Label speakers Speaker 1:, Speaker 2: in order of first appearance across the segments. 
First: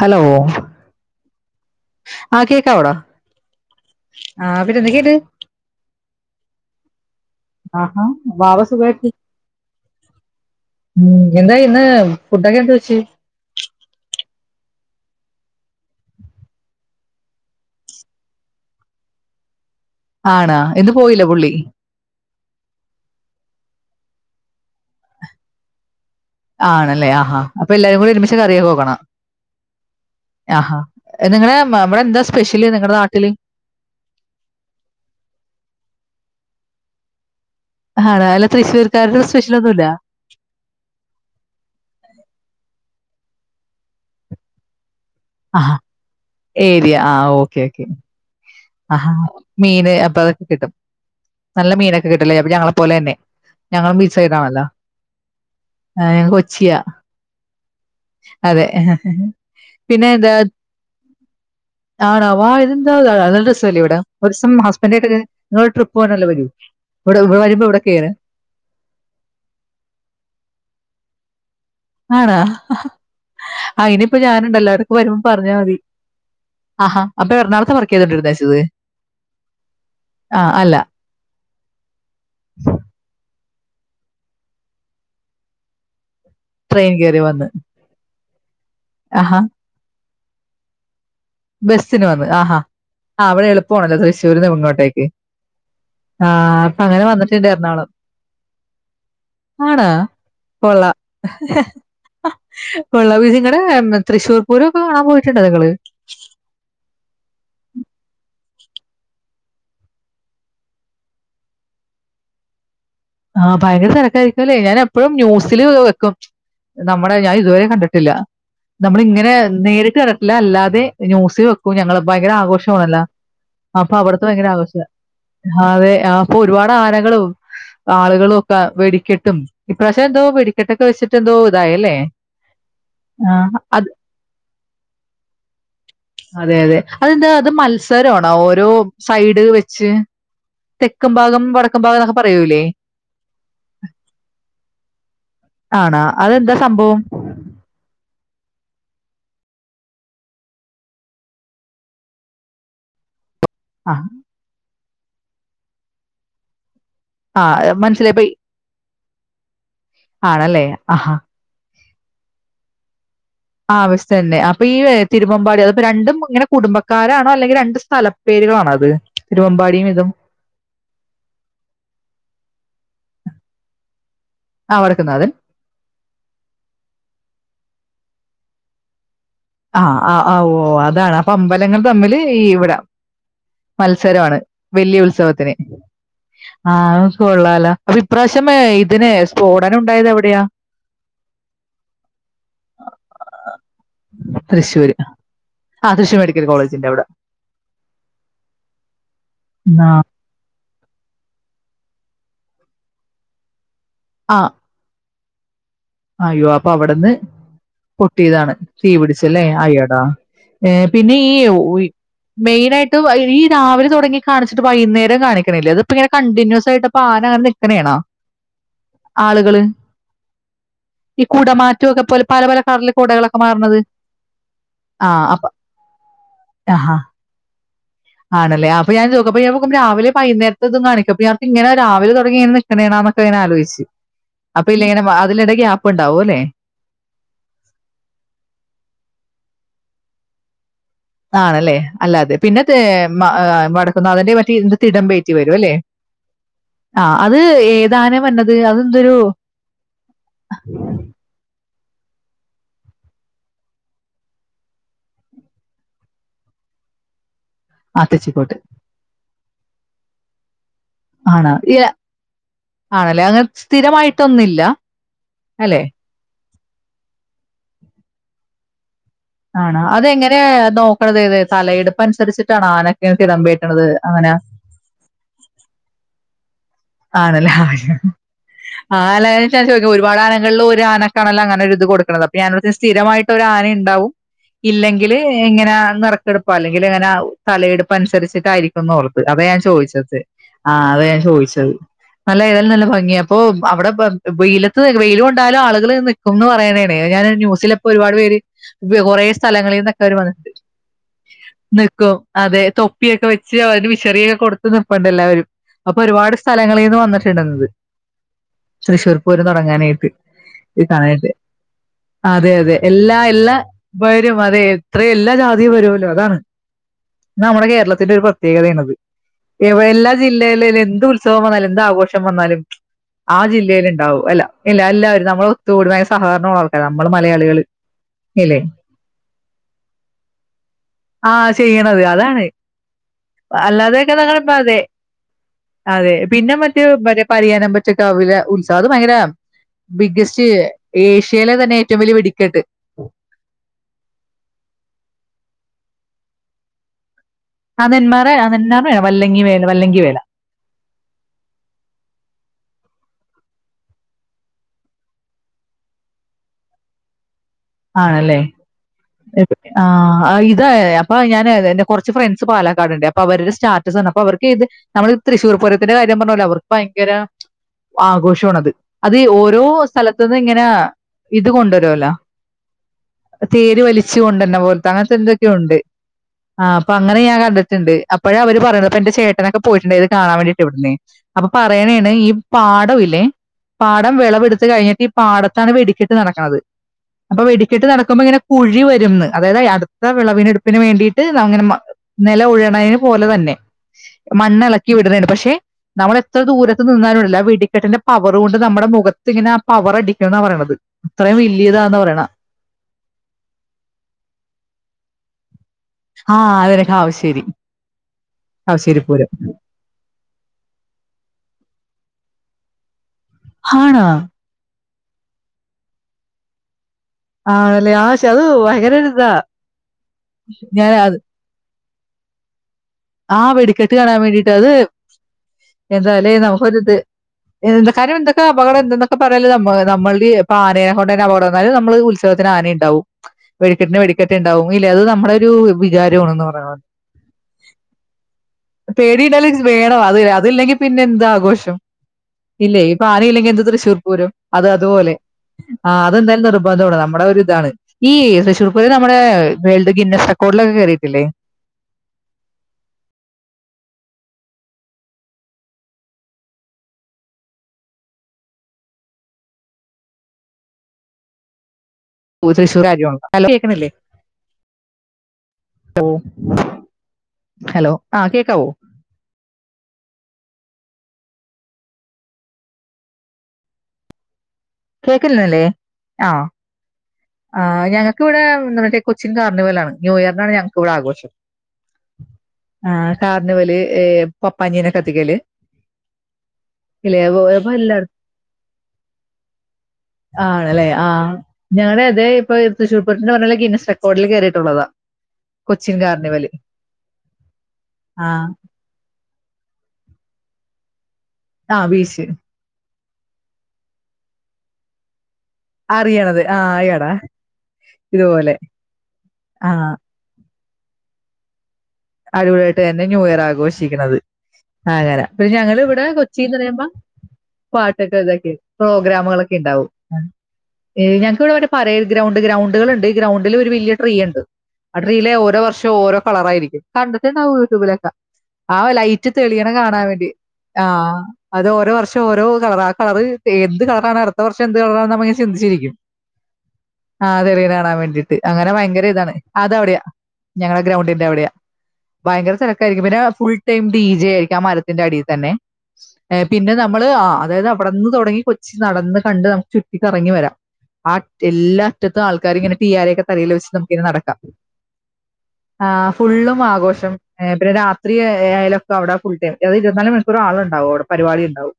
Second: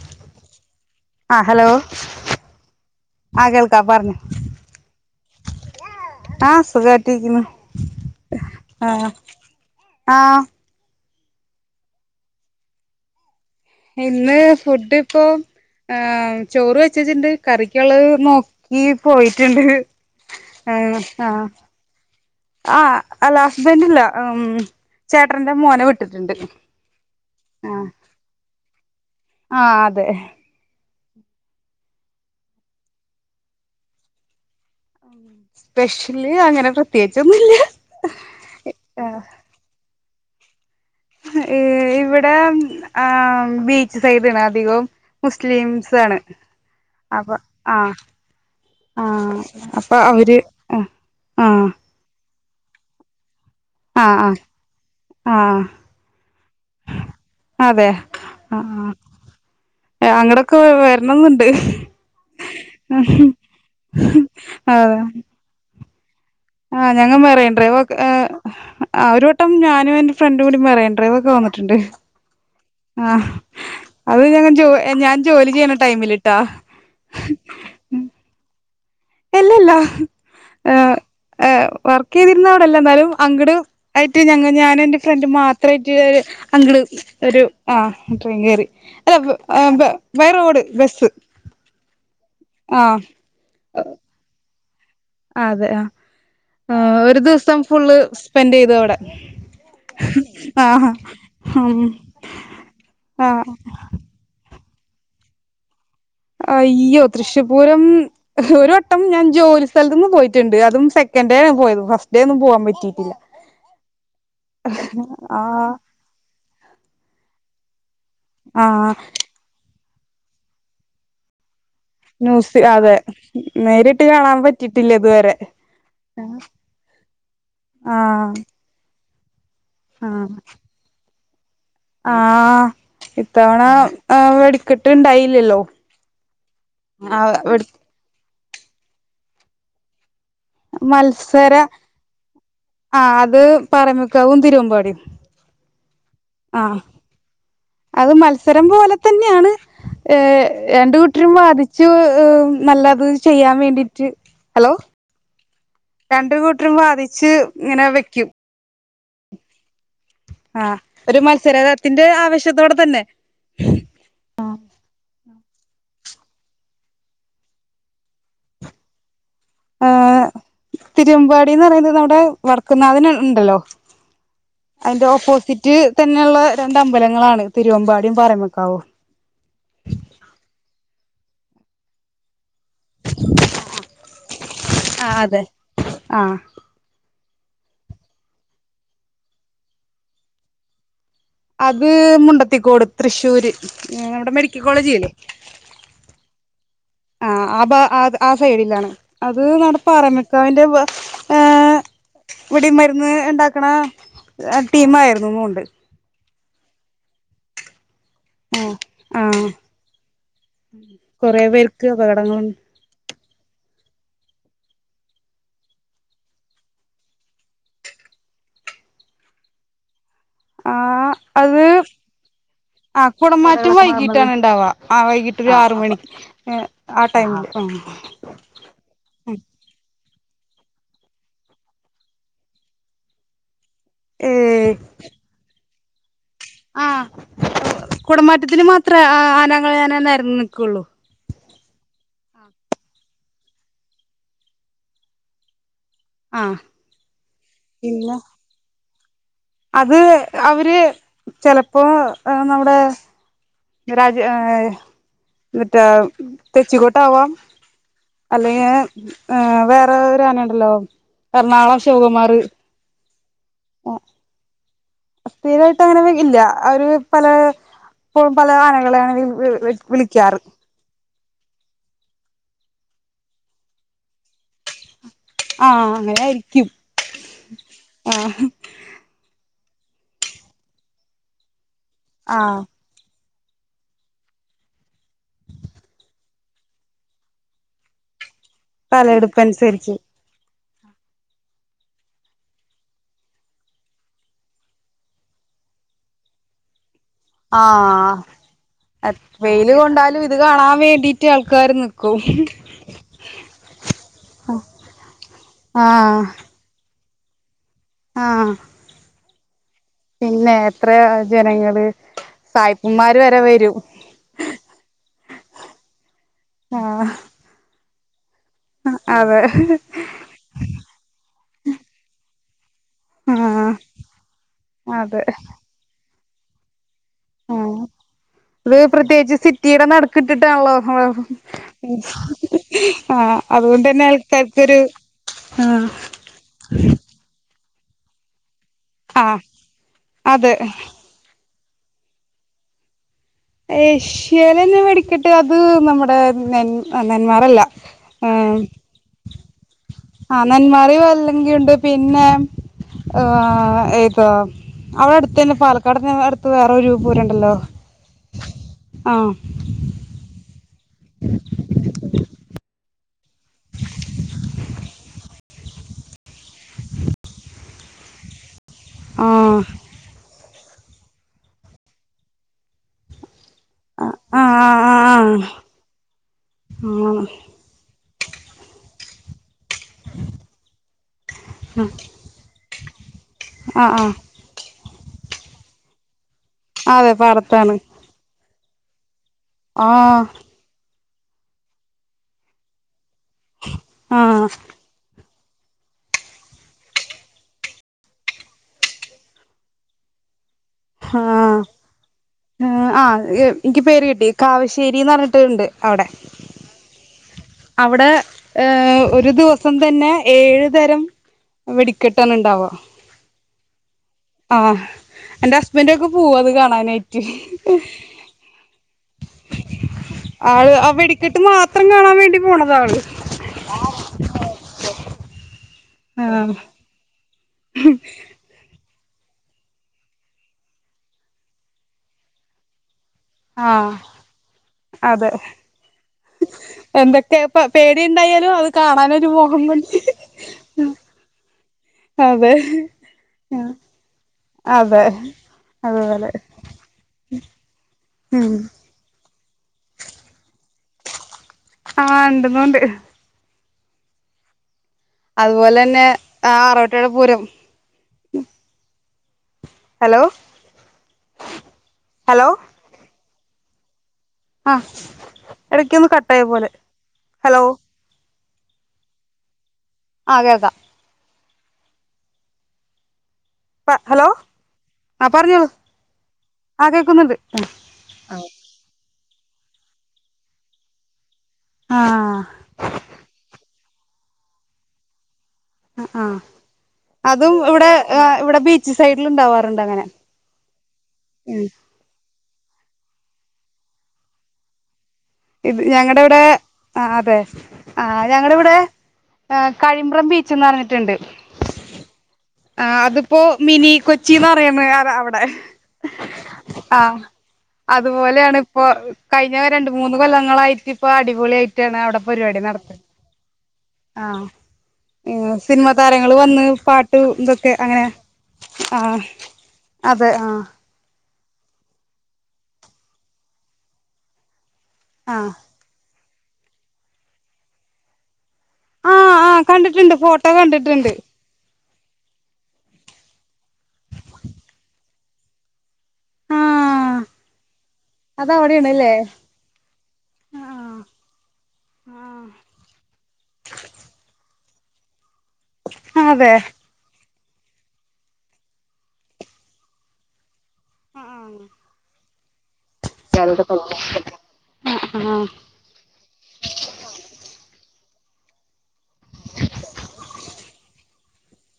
Speaker 1: Hello
Speaker 2: ആഹ് hello
Speaker 1: ആ കേക്കാവോടാ
Speaker 2: ആ കേൾക്കാ പറഞ്ഞു
Speaker 1: ആഹ് പിന്നെ എന്തൊക്കെണ്ട്
Speaker 2: ആ സുഖട്ടിരിക്കുന്നു
Speaker 1: ആഹാ വാവ
Speaker 2: ആ
Speaker 1: സുഖായിട്ടി
Speaker 2: ആ
Speaker 1: ഉം എന്തായി ഇന്ന് ഫുഡൊക്കെ എന്ത്‌ വെച്‌
Speaker 2: ഇപ്പൊ ചോറ് വെച്ചിട്ടുണ്ട് കറിക്കള് നോക്കി പോയിട്ടുണ്ട്
Speaker 1: ആണ എന്ന് പോയില്ലേ പുള്ളി
Speaker 2: ആ അല്ല ഹസ്ബൻഡല്ല ഉം ചേട്ടന്റെ മോനെ വിട്ടി
Speaker 1: ആണല്ലേ ആ ആ അപ്പൊ എല്ലാരും കൂടി ഒരുമിച്ച് കറിയൊക്കെ നോക്കണ
Speaker 2: ആ അതെ
Speaker 1: നിങ്ങളടെ അവിടെ എന്താ സ്പെഷ്യല് നിങ്ങളടെ നാട്ടില്
Speaker 2: സ്പെഷ്യലി അങ്ങനെ പ്രത്യേകിച്ച്
Speaker 1: ആണാ അല്ലാ തൃശൂർക്കാരുടെ സ്പെഷ്യലൊന്നും ഇല്ല
Speaker 2: ഏ ഇവിടെ ആ ബീച്ച് സൈഡണ് അധികം
Speaker 1: ആ ഏരിയ ആ
Speaker 2: അപ്പൊ
Speaker 1: ഓക്കെ ഓക്കെ
Speaker 2: ആഹ്
Speaker 1: ആ
Speaker 2: ആഹ്
Speaker 1: മീന്
Speaker 2: അപ്പൊ
Speaker 1: അപ്പ
Speaker 2: അവര്
Speaker 1: അതൊക്കെ കിട്ടും
Speaker 2: ആഹ് ആഹ്
Speaker 1: നല്ല മീനൊക്കെ കിട്ടല്ലേ അ ഞങ്ങള പോലെന്നെ ഞങ്ങള്
Speaker 2: ആഹ്
Speaker 1: ബീസൈടാണല്ലോ
Speaker 2: ആഹ് ആഹ്
Speaker 1: ആ ഞ കൊച്ചിയാ
Speaker 2: അതെ
Speaker 1: അതെ
Speaker 2: ആഹ്
Speaker 1: പിന്നെ
Speaker 2: ആഹ്
Speaker 1: എന്താ
Speaker 2: അങ്ങടൊക്കെ വരണംന്നുണ്ട്
Speaker 1: ആണോ വ ഇതന്താ രസല്ല ഇവിടെ ഒരുസം ഹസ്ബൻഡ ആട്ട [unintelligible] ഡ്രിപ്പ് പോ [unintelligible]
Speaker 2: ആ ഞങ്ങ മറൈൻ ഡ്രൈവ് ഓ ആ ഒരു വട്ടം ഞാനും എന്റെ ഫ്രണ്ടും കൂടി മറൈൻ ഡ്രൈവ് ഒക്കെ വന്ന
Speaker 1: ആണ ആ ഇനിയിപ്പ
Speaker 2: അത് ഞങ്ങ
Speaker 1: ഞാനുണ്ട്
Speaker 2: ജോ
Speaker 1: എല്ലാവടക്കും
Speaker 2: ഞാൻ
Speaker 1: വരുമ്പോൾ
Speaker 2: ജോലി
Speaker 1: പറഞ്ഞാൽ മതി
Speaker 2: ചെയ്യണ ടൈമിലിട്ടാ
Speaker 1: ആ അപ്പൊ എറണാളത്തെ വർക്ക് ചെയ്തോണ്ടിരുന്ന ദേ
Speaker 2: എല്ലല്ല ആ വർക്ക് ചെയ്തിരുന്ന അവിടല്ല എന്നാലും അങ്ങിട് ആയിട്ട് ഞങ്ങ ഞാന എന്റെ ഫ്രണ്ട് മാത്രമായിട്ട് അങ്ങള്ൾ
Speaker 1: ട്രെയിൻ കേറി
Speaker 2: ഒരു
Speaker 1: വന്ന്.
Speaker 2: ആ ട്രെയിൻ കയറി അല്ലഹ
Speaker 1: ആഹാ!
Speaker 2: ഭാ ഭാ വയറോട് ബസ്സ്
Speaker 1: ബെസ്സിന് വന്ന് ആഹാ
Speaker 2: ആഹ്
Speaker 1: ആ അവിടെ എളുപ്പമാണല്ലോ തൃശൂരിന്ന് മിങ്ങോട്ട്
Speaker 2: അതെ ആ
Speaker 1: അങ്ങനെ
Speaker 2: ഒരു
Speaker 1: വന്നിട്ടുണ്ട്
Speaker 2: ദിവസം
Speaker 1: എറണാകുളം.
Speaker 2: ഫുള്ള് സ്പെൻഡ് ചെയ്തു അവിടെ
Speaker 1: ആണോ?
Speaker 2: ആ ഹാ
Speaker 1: കൊള്ളാം.
Speaker 2: ഹും ആ
Speaker 1: പൂരോക്കെ കാണാൻ പോയിട്ടുണ്ടോ നിങ്ങള്
Speaker 2: അയ്യോ തൃശ്ശൂപൂരം ഒരു വട്ടംഞാൻ ജോലി സ്ഥലത്തുന്ന് പോയിട്ടുണ്ട് അതും സെക്കൻഡ് ഡേ ആണ് പോയത് ഫസ്റ്റ് ഡേ ഒന്നും പോവാൻ പറ്റി
Speaker 1: ആ ഭയങ്കര തിരക്കായിരിക്കും അല്ലേ ഞാൻ എപ്പോഴും ന്യൂസില്
Speaker 2: ആഹ്
Speaker 1: വെക്കും നമ്മുടെ ഞാൻ ഇതുവരെ ട്ടില്ല
Speaker 2: ആഹ്
Speaker 1: നമ്മൾ ഇങ്ങനെ നേരിട്ട് കണ്ടിട്ടില്ല അല്ലാതെ ന്യൂസിൽ വെ ക്കും ഞങ്ങള് ഭയങ്കര
Speaker 2: ന്യൂസ് അതെ
Speaker 1: ആഘോഷമാണല്ലോ അപ്പൊ
Speaker 2: നേരിട്ട്
Speaker 1: അവിടുത്തെ
Speaker 2: കാണാൻ
Speaker 1: ഭയങ്കര ആഘോഷ
Speaker 2: പറ്റിട്ടില്ല ഇതുവരെ
Speaker 1: അതെ അപ്പൊ ഒരുപാട് ആനകളും ആളുകളും
Speaker 2: ആഹ്
Speaker 1: ഒക്കെ വെടിക്കെട്ടും ഇപ്രാവശ്യാം എന്തോ വെടിക്കട്ടൊക്കെ വച് ച്ചെന്തോ
Speaker 2: ആ ഇത്തവണ
Speaker 1: അത്
Speaker 2: വെടിക്കെട്ട് ഇണ്ടായില്ലല്ലോ
Speaker 1: അതെ അതെ
Speaker 2: ആ
Speaker 1: അതെന്താ അത്
Speaker 2: വെടിക്കെ
Speaker 1: മത്സരമാണോ ഓരോ സൈഡ് വെച്ച് തെക്കും ഭാഗം വടക്കും ഭാഗം എന്നൊക്കെ പറയൂല്ലേ
Speaker 2: ആ അത് പറമിക്കാവും തിരുവമ്പാടിം
Speaker 1: ആണോ അതെന്താ
Speaker 2: ആ
Speaker 1: സംഭവം
Speaker 2: അത് മത്സരം പോലെ തന് ന്നെയാണ് രണ്ടുകൂട്ടരും വാധിച്ചു നല്ലത് ചെയ്യാൻ
Speaker 1: ആ
Speaker 2: വേണ്ടീട്ട് ഹലോ രണ്ടു കൂട്ടരും വാ തിച്ചു
Speaker 1: ആ
Speaker 2: ഇങ്ങനെ
Speaker 1: മനസ്സിലായി ഇപ്പൊ
Speaker 2: വെക്കും
Speaker 1: ഈ- ആണല്ലേ
Speaker 2: ആഹ്
Speaker 1: ആഹ
Speaker 2: ഒരു മത്സരത്തിന്റെ ആവേശത്തോടെ തന്നെ
Speaker 1: ആവേഷത്തി തന്നെ അപ്പൊ ഈ തിരുവമ്പാടി അപ്പോ രണ്ടും ഇങ്ങനെ കുടുംബക്കാരാണോ അല്ലെങ്കിൽ രണ്ട് സ്ഥല പേരുകളാണോ അത് തിരുവമ്പാടിയും
Speaker 2: ഹാ
Speaker 1: ഇതും
Speaker 2: തിരുവമ്പാടീന്ന് പറയുന്നത് അവുടെ വടക്കുംനാഥൻ ഉണ്ടല്ലോ
Speaker 1: ആ
Speaker 2: അതിന്റെ
Speaker 1: വടക്കുന്നാഥൻ.
Speaker 2: ഓപ്പോസിറ്റ് തന്നെയുള്ള രണ്ട് അമ്പലങ്ങളാണ് തിരുവമ്പാടിയും പറമേക്കാവും
Speaker 1: ആ ആ് ഓ ഓ അ അതാണ് അപ്പൊ അമ്പലങ്ങൾ തമ്മില് ഇവിടെ ട മത്സരമാണ് വലിയ
Speaker 2: ആഹ് അതെ
Speaker 1: ഉത്സവത്തിന്
Speaker 2: ആഹ്
Speaker 1: ആ കൊള്ളാല അപ്പൊ ഇപ്രാവശ്യം ഇതിന് സ്ഫോടനം ഉണ്ടായത് എവിടെയാ
Speaker 2: അത് മുണ്ടത്തിക്കോട് തൃശ്ശൂര് മെഡിക്കൽ
Speaker 1: തൃശ്ശൂര്.
Speaker 2: കോളേജ്ല്ലേ
Speaker 1: ആ തൃശ്ശൂർ മെഡിക്കൽ കോളേജിന്റെ അവിടെ.
Speaker 2: അ ആ ഭാ അത് ആ സെഡിലാണ് അത് നട
Speaker 1: ആ
Speaker 2: പാറമ്മേൽകാവ് അവന്റെ വാ ഏ ഇവിടെയും മരുന്ന് ഉണ്ടാക്കണ ആ ടീം മായിരുന്നു [unintelligible]
Speaker 1: അയ്യോ അപ്പൊ അവിടെന്ന് പൊട്ടിയതാണ്
Speaker 2: ആഹ്
Speaker 1: തീ പിടിച്ചല്ലേ
Speaker 2: ആഹ്
Speaker 1: അയ്യോടാ ഏ പിന്നെ ഈ
Speaker 2: കൊറേ പേർക്ക് അപകടങ്ങളുണ്ട്
Speaker 1: മെയിനായിട്ട് ഈ രാവിലെ തോ പ്പോ ഇനി കാണിച്ചിട്ട് വൈകുന്നേരം കാണിക്കണില്ലേ അത്പ്പ ഇങ്ങനെ കണ്ടിന്യൂസ്ആയിട്ട് പാ ആന അങ്ങനെ നിക്കണേയാണോ ആളുകള്
Speaker 2: ആ
Speaker 1: ഈ
Speaker 2: അത്
Speaker 1: കുടമാറ്റൊക്കെ പോലെ പല പല കളറില്
Speaker 2: ആ
Speaker 1: കുടകളൊക്കെ
Speaker 2: കുടമാറ്റം
Speaker 1: മാറണത്.
Speaker 2: വൈകിട്ടാണ് ഇണ്ടവാ ആ
Speaker 1: ആഹ്
Speaker 2: വൈകിട്ട്
Speaker 1: അപ്പൊ
Speaker 2: ഒരു ആറ് മണിക്ക്
Speaker 1: ആഹാ
Speaker 2: ആ ടൈമില് ആ മ്
Speaker 1: വൈകുന്നേരത്തും കാണിക്കപ്പ ഞാനോർത്ത് ഇങ്ങനെ രാവിലെ തൊടങ്ങി ഇങ്ങനെ നിക്കണേ യാണോന്നോക്കെയാലോചിച്ച്
Speaker 2: ഏ
Speaker 1: അപ്പൊ ല്ലേ എങ്ങനെ വാതിലടക്കാം ഇപ്പണ്ടാവു അല്ലേ?
Speaker 2: ആ കുടമാറ്റത്തിന് മാത്രേ ആ ആ ആനാകളങ്ങനെ നിരന്ന് നിൽക്കുള്ളൂ
Speaker 1: ആണല്ലേ അല്ലതെ പിന്നെ തേ മാ വടക്കുന്നനാഥന്റെ പറ്റി ഇന്ന് തിടംബേറ്റി വരും അല്ലേ
Speaker 2: ആ
Speaker 1: ആ അത് ഏതാന
Speaker 2: പിന്നെ
Speaker 1: വന്നത് അത് ഇതൊരു
Speaker 2: അത് അവര് ചില ഇപ്പൊ നമ്മുടെ രാജ എ മെറ്റെ തെച്ചിക്കോട്ട ആവാം
Speaker 1: ആഹ്
Speaker 2: അല്ലെ
Speaker 1: തെച്ചിക്കോട്ട്
Speaker 2: ആഏഹ വേറെ ഒരാന ഉണ്ടല്ലോ
Speaker 1: ആണോ? ഈ
Speaker 2: എർണാകുളംശിവകുമാറ്
Speaker 1: ആണല്ലേ അങ്ങെ സ്ഥിരമായിട്ടൊന്നില്ല അല്ലെ
Speaker 2: സ്ഥിരായിട്ട് അങ്ങനെ ഇല്ല അവര് പലപ്പോഴു പല ആനകളിങ്ങനെ
Speaker 1: ആണാ അതെങ്ങനെ ഒന്ന് മു അതെഅതെ തലയിെടുപ്പ് അനുസരിച്ചിട്ടാണ് ആനൊക്കെ കിടം ബേറ്റണത് അങ്ങനെ
Speaker 2: ആ അങ്ങനെ ആയിരിക്കും
Speaker 1: ആണല്ലേ ആ ആല ച ചോദിക്ക ഒരുപാട്ആനകളില് ഒരു ആനാക്കടലാ കണ്ടി ത് കൊടുക്കണത് അപ്പ
Speaker 2: ആഹ്
Speaker 1: ഞാനോർത്തു സ്ഥരമായിട്ട് ത് ഒരാനയുണ്ടാവും ഇല്ലെങ്കില് എങ്ങനെ നറുക്കെടുപ്പ് അല്ലെങ്കിൽ എങ്ങനെ തലയെടുപ്പ് അനുസരിച്ച് യിരിക്കുംന്ന് ഓർത്ത് അതാ ഞാൻ
Speaker 2: കാലയെടുപ്പനുസരിച്ച്
Speaker 1: ചോദിച്ചത് ആ അതാ ഞാൻ ചോദിച്ചത് നല്ല എതളിന് നല്ല ഭംഗിയാ അപ്പൊ അവിടെ വെയിലത്ത് വെയിലു കൊണ്ടാലും ആളുകള് നിക്കുംന്ന് പറയണ്ടായിരുന്നു വേറെ ആരാ ന്യൂസിലൊക്കെ ഒരുപാട്
Speaker 2: ആഹ്
Speaker 1: പേര് കൊറേ
Speaker 2: വെയില്
Speaker 1: സ്ഥലങ്ങളിന്നൊക്കെ അവര്
Speaker 2: കൊണ്ടാലും ഇത്
Speaker 1: വന്നിട്ട്
Speaker 2: കാണാൻ വേണ്ടീട്ട് ആൾക്കാര്
Speaker 1: നിക്കും അതെ തൊപ്പിയൊക്കെ വെച്ച് അവര് വിശറിയൊക്കെ കൊടുത്ത് നിപ്പുണ്ട് എല്ലാവരും അപ്പൊ ഒരുപാട് എന്ന് വന്നിട്ടുണ്ടെന്ന്
Speaker 2: ആ.. അ
Speaker 1: [unintelligible] വാങ്ങന്നായിട്ട് ഈ സമയത്ത്
Speaker 2: ജനങ്ങള്
Speaker 1: അതെ അതെ എല്ലാ
Speaker 2: സായിപ്പന്മാര് വരെ
Speaker 1: എല്ലാ
Speaker 2: വരും
Speaker 1: വരും അതെ ഇ എത്ര എല്ലാ ജാതീം വരുവല്ലോ അതാണ്
Speaker 2: ആഹ്
Speaker 1: നമ്മളെ കേരളത്തില് [unintelligible] പ്രത്യേകതയാണത്.
Speaker 2: അതെ
Speaker 1: എല്ലാ ജില്ലയിലെ എന്ത്‌ ഉത്സവം വന്നാലും എന്ത്‌ ആഘോഷം വന്നാലും- ആ
Speaker 2: ആഹ്
Speaker 1: ജില്ലയിൽ ഉണ്ടാവും അല്ല ഇല്ല എല്ലാവരും നമ്മള് ഒത്തുകൂടും [unintelligible]
Speaker 2: ആ അത് പ്രത്യേകിച്ച് സിറ്റീടെ നടു ക്ക്ട്ടിട്ടാണല്ലോ
Speaker 1: ആ ചെയ്യണത് അതാണ്
Speaker 2: ആ അതുകൊണ്ട് തന്നെ
Speaker 1: അല്ലാതെയൊക്കെ ഞങ്ങളിപ്പോ
Speaker 2: ആൾക്കാർക്കൊരു
Speaker 1: അതെ
Speaker 2: ആ
Speaker 1: അതെ പിന്നെ മറ്റേ മറ്റെ പരിയാനം പറ്റ- [unintelligible] അത് ഭയങ്കര
Speaker 2: ആഹ്
Speaker 1: ബിഗ്ഗസ്റ്റ്
Speaker 2: അതെ
Speaker 1: ഏഷ്യയിലെ തന്നെ ഏറ്റവും വലിയ വെടിക്കെട്ട്
Speaker 2: ഏഷ്യയിലന്നെ വെടിക്കെട്ട് അത് നമ്മുടെ നെ
Speaker 1: ആ നെന്മാറ ആ നെന്മാറ വല്ലങ്കി വേല വല്ലങ്കി വേല
Speaker 2: ആ നന്മാറ വല്ലങ്കീണ്ട് പിന്നെ ഹ് ഏത അവിടെ അടുത്തന്നെ പാലക്കാട് തന്നെ അടുത്ത് വേറൊരു പൂരണ്ടല്ലോ
Speaker 1: ആണല്ലേ
Speaker 2: ആഹ്
Speaker 1: ആഹ് [unintelligible] അപ്പേ ഞാന് എന്റെ കൊർച്ചു ഫ്രണ്ട്സ് പാലക്കാട്ണ്ട് അപ്പൊ അവരുടെ സ്റ്റാറ്റസ് കണ്ട് അപ്പൊ അവർക്കിത് നമ്മള് തൃശ്ശൂർ പൂരത്തിന്റെ കാര്യം പർഞ്ഞപോലെ അവർക്ക് ഭയ്ങ്കര ആഘോഷാണത് അത്
Speaker 2: ആഹ്
Speaker 1: ഓരോ സ്ഥലത്ത് അത് ഇങ്ങനെ ഇത് കൊണ്ടുവരോല്ലോ തേര് വലിച്ച് കൊണ്ട്
Speaker 2: ആഹ്
Speaker 1: വര്ണ പോലത്തെ
Speaker 2: ആഹ്
Speaker 1: അങ്ങനത്തെ
Speaker 2: ആഹ്
Speaker 1: എന്തൊക്കെ ഉണ്ട് ആ അപ്പൊ അങ്ങനെ ഞാൻ കണ്ടിട്ടുണ്ട് അപ്പൊഴ അവര് പറയണത് എന്റെ ചേട്ടനൊക്കെ പോയിട്ടുണ്ടായിന്നു ഇത് കാണാൻ വേണ്ടിട്ട് ഇവിടുന്നെ അപ്പൊ പറയണേണ് ഈ പാടവില്ലേ
Speaker 2: ആഹ് ആഹ് ആഹ് ആഹ്
Speaker 1: പാടം വെളവെടുത്ത് കഴിഞ്ഞിട്ട് ഇ പാടത്താണ് വെടിക്കെട്ട് നടക്ണത്
Speaker 2: അതെ
Speaker 1: അപ്പൊ
Speaker 2: പാടത്താണ്
Speaker 1: വെടിക്കെട്ട് നടക്കുമ്പങ്ങനെ കുഴി വരുംന്ന് അതായത് അടുത്ത
Speaker 2: ആഹ്
Speaker 1: വിളവിനെടുപ്പിന് വേണ്ടിട്ട് [unintelligible] നെല ഉഴണേന് പോലെ തന്നെ
Speaker 2: ആഹ്
Speaker 1: മണ്ണെളക്കി വിടടെണ് പക്ഷേ എ നമ്മളെത്ര ദൂരത്ത് നിന്നാലുല്ലേ ആ വെടിക്കെട്ടിന്റെ പവർ കൊണ്ട് നമ്മുടെ മുഖത്ത് ഇങ്ങനെ ആ പവർ അടിക്കുംന്ന പറയണത് അത്രയും വല്യതാന്ന പറയണ്‌
Speaker 2: ആഹ് ആഹ് എനിക്ക് പേര് കിട്ടി കാവശ്ശേരിന്ന് പറഞ്ഞിട്ടണ്ട്.
Speaker 1: ആഹ് അതന കാവശ്ശേരി.
Speaker 2: അവിടെ
Speaker 1: കാവശ്ശേരി
Speaker 2: ഏഹ്
Speaker 1: പൂരം.
Speaker 2: ഒരു ദിവസം തന്നെ ഏഴു തരം വെടിക്കെട്ടന്ന ഇണ്ടാവ
Speaker 1: ഹണാ
Speaker 2: ആഹ് എന്റെ ഹസ്ബന്ഡൊക്കെ പോവും അത് കാണാനായിട്ട്
Speaker 1: ആണല്ലേ ആ അത് പക്ഷേ ഭയങ്കര ഒരു ഇതാ
Speaker 2: ആള് ആ
Speaker 1: ഞാനത്
Speaker 2: വെടിക്കെട്ട് മാത്രം കാണാൻ വേണ്ടി [inaudible]
Speaker 1: ആ വെടിക്കെട്ട് കാണാൻ വേണ്ടിട്ട് അത് എന്തായാലും
Speaker 2: ആഹ്
Speaker 1: നമുക്കൊരിത് എന്ത കാര്യം എന്തക്ക അപകടം എന്നത ഒക്കെ പറയോ നമ്മളുടെ ഇപ്പൊ ആനയെ കൊണ്ട് തന്നെ അവിടെ വന്നാലും നമ്മള് ഉത്സവത്തിന് ആന ഉണ്ടാവും
Speaker 2: ആഹ്
Speaker 1: വെടിക്കെട്ടന് വെടിക്കെട്ട ഉണ്ടാവും ഇല്ല അത് നമ്മള
Speaker 2: അതെ
Speaker 1: ഒരു വികാര ആണന്ന് പറയണപോലെ
Speaker 2: എന്തൊക്കെ പ പേടിണ്ടായാലും അത് കാണാനൊരു
Speaker 1: പേടിണ്ടാല
Speaker 2: മോഹം കൊണ്ട്
Speaker 1: വേണം അത് അതില്ലെങ്കിൽ പിന്നെ എന്താകും വശ്
Speaker 2: അതെ
Speaker 1: ഇല്ലേ ഇപ്പ ആനയില്ലെങ്കിൽ എന്ത്
Speaker 2: ആഹ്
Speaker 1: തൃശ്ശൂർ പൂരം അത്
Speaker 2: അതെ
Speaker 1: അതുപോലെ ആ
Speaker 2: അതുപോലെ
Speaker 1: അതെന്തായാലും നിർബന്ധമാണ് നമ്മുടെരി ഇതാണ് ഈ
Speaker 2: ഉം
Speaker 1: തൃശ്ശൂർ പൂര് നമ്മടെ വേൾഡ് ഗിനെസ്സ് റെക്കോർഡ് ഒകെ കേറിട്ടില്ലേ
Speaker 2: ആഹ് ഉണ്ടന്നോണ്ട് അതുപോലെ തന്നെ അറോട്ടയുടെ പൂരം ഹലോ ഹലോ
Speaker 1: തൃശൂർ കാര്യം ഹലോ കേക്കണല്ലേ?
Speaker 2: ആഹ് ഇടക്കൊന്ന് കട്ടായ പോലെ ഹലോ
Speaker 1: ട്ടൗ
Speaker 2: ആകത പ ഹലോ ആഹ്
Speaker 1: കേക്കല്ലേ
Speaker 2: പറഞ്ഞോളൂ
Speaker 1: ആ
Speaker 2: ആഹ് കേക്കുന്നുണ്ട്
Speaker 1: ആഹ് ഞങ്ങക്കവിടെ നമ്മട് കൊച്ചികാർ ണിവൽ ആണ് ന്യൂ ഇയർ ഞങ്ങൾക്ക് ഇവിടെഘോഷം
Speaker 2: ആഹ്
Speaker 1: ആഹ് കാർണിവല് ഏഹ് പപ്പാനീനെ കത്തിക്കല്
Speaker 2: ആഹ്
Speaker 1: ഇല്ലേ
Speaker 2: അതും
Speaker 1: ഇപ്പ
Speaker 2: ഇവിടെ
Speaker 1: എല്ലാട
Speaker 2: ഇവിടെ ബീച്ച് സൈഡിൽ ഉണ്ടാവാർ
Speaker 1: ആണല്ലേ ആ ഞങ്ങൾ അതെ ഇപ്പൊ തൃശൂർ പൂരം പറഞ്ഞ പോലെ ഗിനസ് റെക്കോർഡിൽ കയറിയിട്ടുള്ളതാ
Speaker 2: ഇത് ഞങ്ങളുടെ ഇവിടെ ആഹ് അതെ ആഹ് ഞങ്ങളടെ ഇവിടെ കഴിമ്പ്രം ബീച്ച്ന്ന് പറഞ്ഞിട്ടുണ്ട്
Speaker 1: ആ വിശ്
Speaker 2: ആഹ്ആ അതിപ്പോ മിനി കൊച്ചിന്ന് അറിയണ അവിടെ
Speaker 1: അറിയണത് ആഹ്
Speaker 2: ആഹ്ആ
Speaker 1: യടാ ഇതുപോലെ
Speaker 2: അതുപോലെയാണ് ഇപ്പ കയിഞ്ഞ് രണ്ട്
Speaker 1: ആഹ്
Speaker 2: മൂന്ന് കൊല്ലങ്ങളായി ഇപ്പ അടിപൊളായി
Speaker 1: അടിപൊളിയായിട്ട് തന്നെ ന്യൂ ഇയർ ആഘോഷിക്കുന്നത് അങ്ങന പിന്നെ
Speaker 2: ആഹ്
Speaker 1: ഞങ്ങ
Speaker 2: സിനിമ
Speaker 1: ഇവിടെ
Speaker 2: താരങ്ങൾ
Speaker 1: കൊച്ചിന്ന്
Speaker 2: വന്ന്
Speaker 1: പറയുമ്പോ
Speaker 2: പാട്ട് ഇതൊക്കെ അങ്ങനെ
Speaker 1: പാട്ടൊക്കെ ഇതൊക്കെ
Speaker 2: ആഹ്
Speaker 1: പ്രോഗ്രാമുകളൊക്കെ ഉണ്ടാവും
Speaker 2: അതെ ആഹ്
Speaker 1: ഞ ഇഹ് ഇവിടെ പറയ ഗ്രൗണ്ട് ഗ്രൗണ്ടുകൾുണ്ട് ഗ്രൗണ്ടിൽ ഒരു വലിയ ട്രീ ഉണ്ട് അടറിയില
Speaker 2: ആഹ്
Speaker 1: ഓരോ വർഷവും ഓരോ കളറായരിക്കും കണ്ടത്തി നാ യൂട്യൂബിലേക്കാം ആ ലൈറ്റ്
Speaker 2: ആഹ് ആഹ്
Speaker 1: തെളിയണം കാണാൻ
Speaker 2: കണ്ടിട്ടുണ്ട്
Speaker 1: വേണ്ടി
Speaker 2: ഫോട്ടോ
Speaker 1: ആ
Speaker 2: കണ്ടിട്ടുണ്ട്
Speaker 1: അത് ഓരോ പക്ഷെ ഓരോ കളർ ആ കളർ എന്ത് കളറാണ്ണ് അടുത്ത വർഷം എന്ത് കളറാണ് നമ്മ ഇങ്ങനെ ചിന്തിച്ചിരിക്കും
Speaker 2: ആഹ്
Speaker 1: ആ തെളിയ കാണാൻ വേണ്ടീട്ട് അങ്ങനെ ഭയങ്കര
Speaker 2: അതവിടെയാണല്ലേ
Speaker 1: ഇതാണ് അത അവിടെയാ ഞങ്ങളുടെ
Speaker 2: ആഹ്
Speaker 1: ഗ്രൗണ്ടിന്റെ അവിടെയാ
Speaker 2: ആഹ്
Speaker 1: ഭയങ്കര തിരക്കായിരിക്കും പിന്നെ ഫുൾ ടൈം ഡി ജെ ആയിരിക്കും ക്യാ മരത്തിന്റെ അടിന്ന് തന്നെ
Speaker 2: അതെ
Speaker 1: പിന്നെ നമ്മള് ആഹ്ആ അതാത് അവിടെന്ന് തൊടങ്ങി കൊച്ചി നടന്ന് കണ്ട് നമക്ക് ചുറ്റിക്കിറങ്ങി വരാം ആഹ് എല്ലാറ്റത്തും ആൾക്കാ ക്കരിങ്ങനെ പിയാരെക്കെ തലെല് വെച്ച് നമക്കിഞനെ നടക്കാം
Speaker 2: ആഹ്
Speaker 1: ആ ഫുള്ളും ആഘോഷംപിന്നെ രാത്രിയാല അടെ ഫുൾ ടൈ അത് ഇരുപനാല് മണിക്കൂർ ആള ഉണ്ടാവും അവിടെ പരിപാടി ഉണ്ടാവും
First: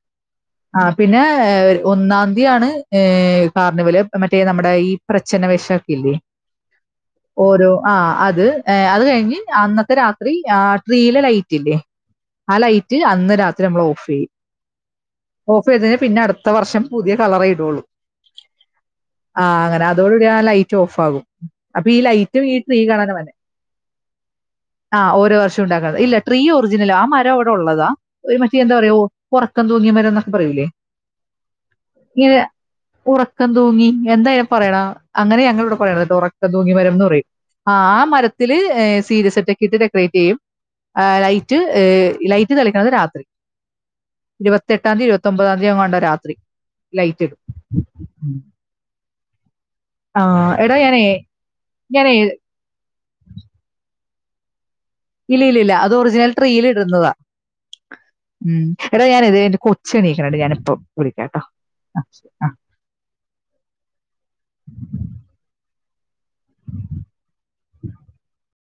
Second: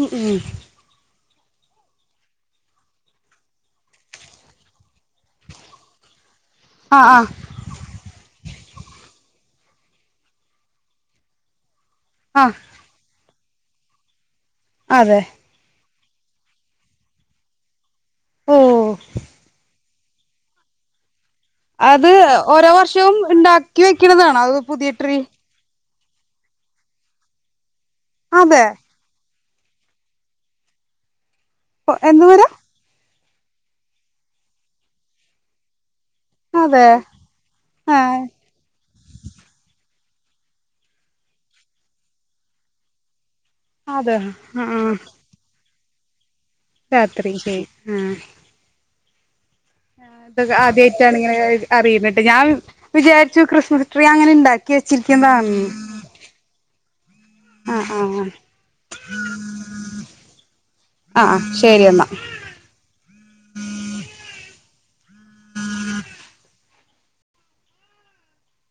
Speaker 2: ഉം ഉം
Speaker 1: ആഹ്ആ പിന്നെ ഏഹ് ഒന്നാം തീയാണ് കാർണിവല് മറ്റേ നമ്മുടെ ഈഹ് പ്രച്ചഛന വശാക്കില്ലേ
Speaker 2: ആഹ് ആഹ്
Speaker 1: ഓരോ ആഹ്ആ അത് ഏഹ് അത് കഴിഞ്ഞ് അന്നത്തെ രാത്രി ആ ട്രീയിലെ ലൈറ്റ്ല്ലേ
Speaker 2: ആഹ്
Speaker 1: ആഹ്ആ ലൈറ്റ് അന്ന് രാത്രി നമ്മളോഫ് ചെയും
Speaker 2: അതെ
Speaker 1: ഓഫേ നേ പിന്നട്ത്ത വർഷം പുതിയ കളർ ഇടള്ളൂ
Speaker 2: ഓ
Speaker 1: ആഹ്ആ അങ്ങനെ ആ അതോട് കൂടി ആ ലൈറ്റ് ഓഫ് ആകും അപ്പൊ ഈ
Speaker 2: അത്
Speaker 1: ലൈറ്റും ഈ
Speaker 2: ഓരോ
Speaker 1: ട്രീ
Speaker 2: വർഷോം
Speaker 1: കാണാനാ
Speaker 2: ഇണ്ട് ആക്കി വെക്കണതാണ പുതിയ
Speaker 1: ആ
Speaker 2: ട്രീ
Speaker 1: ഓരോ വർഷം ഇല്ല ട്രീ ഒറിജിനൽ ആ മരം അവിടെ ഉള്ളതാ ഒരു മറ്റേ
Speaker 2: അതെ
Speaker 1: എന്താ പറയാ ഓ ഉറക്കം തൂങ്ങിയ മരം എന്നൊക്കെ പറയൂലേ
Speaker 2: എന്ന്
Speaker 1: ഇങ്ങനെ
Speaker 2: വരാ
Speaker 1: ഉറ ഉറക്കം തൂങ്ങി എന്താ അയിനെ പറയാട അങ്ങനെ ഞങ്ങൾ ഇവിടെ പറയാറ് ഉറക്കംതൂങ്ങി
Speaker 2: അതെ
Speaker 1: മരംന്ന് പറയും ആ
Speaker 2: ആഹ്
Speaker 1: മര സീരിസെറ്റൊക്കെ ഇട്ട് ഡെക്കറേറ്റ് ചെയ്യും ലൈറ്റ് ലൈറ്റ് തെളിക്കണത് രാത്രി
Speaker 2: അതെ
Speaker 1: ഇരുപത്തി
Speaker 2: ആഹ്
Speaker 1: എട്ടാന്തി ഇരുപത്തി ഒമ്പതാംതി ആണ്ട രാത്രി ലൈറ്റ്
Speaker 2: രാത്രി
Speaker 1: ഇടും.
Speaker 2: [unintelligible] ആ
Speaker 1: ഉം.
Speaker 2: ആ അതൊക്കെ
Speaker 1: എടാ ഞാനേ
Speaker 2: ആദ്യായിട്ടാണ് ഇങ്ങനെ അറിയണ്
Speaker 1: ഞാനേ
Speaker 2: ട്ടാ ഞാൻ വിചാരിച്ചു ക്രിസ്മസ് ട്രീ അങ്ങനെ ഇണ്ടാക്കി
Speaker 1: ഇല്ല ഇല്ല ഇല്ല അത് ഒറിജിനൽ ട്രീല് ഇടുന്നതാ
Speaker 2: ആഹ് ആഹ്
Speaker 1: ഉം എടാ ഞാനെ ദേ എന്റെ കൊച്ച് എണീക്കണണ്ട് ഞാനിപ്പം
Speaker 2: ആഹ് ശരി എന്നാ
Speaker 1: വിളിക്കാട്ടോ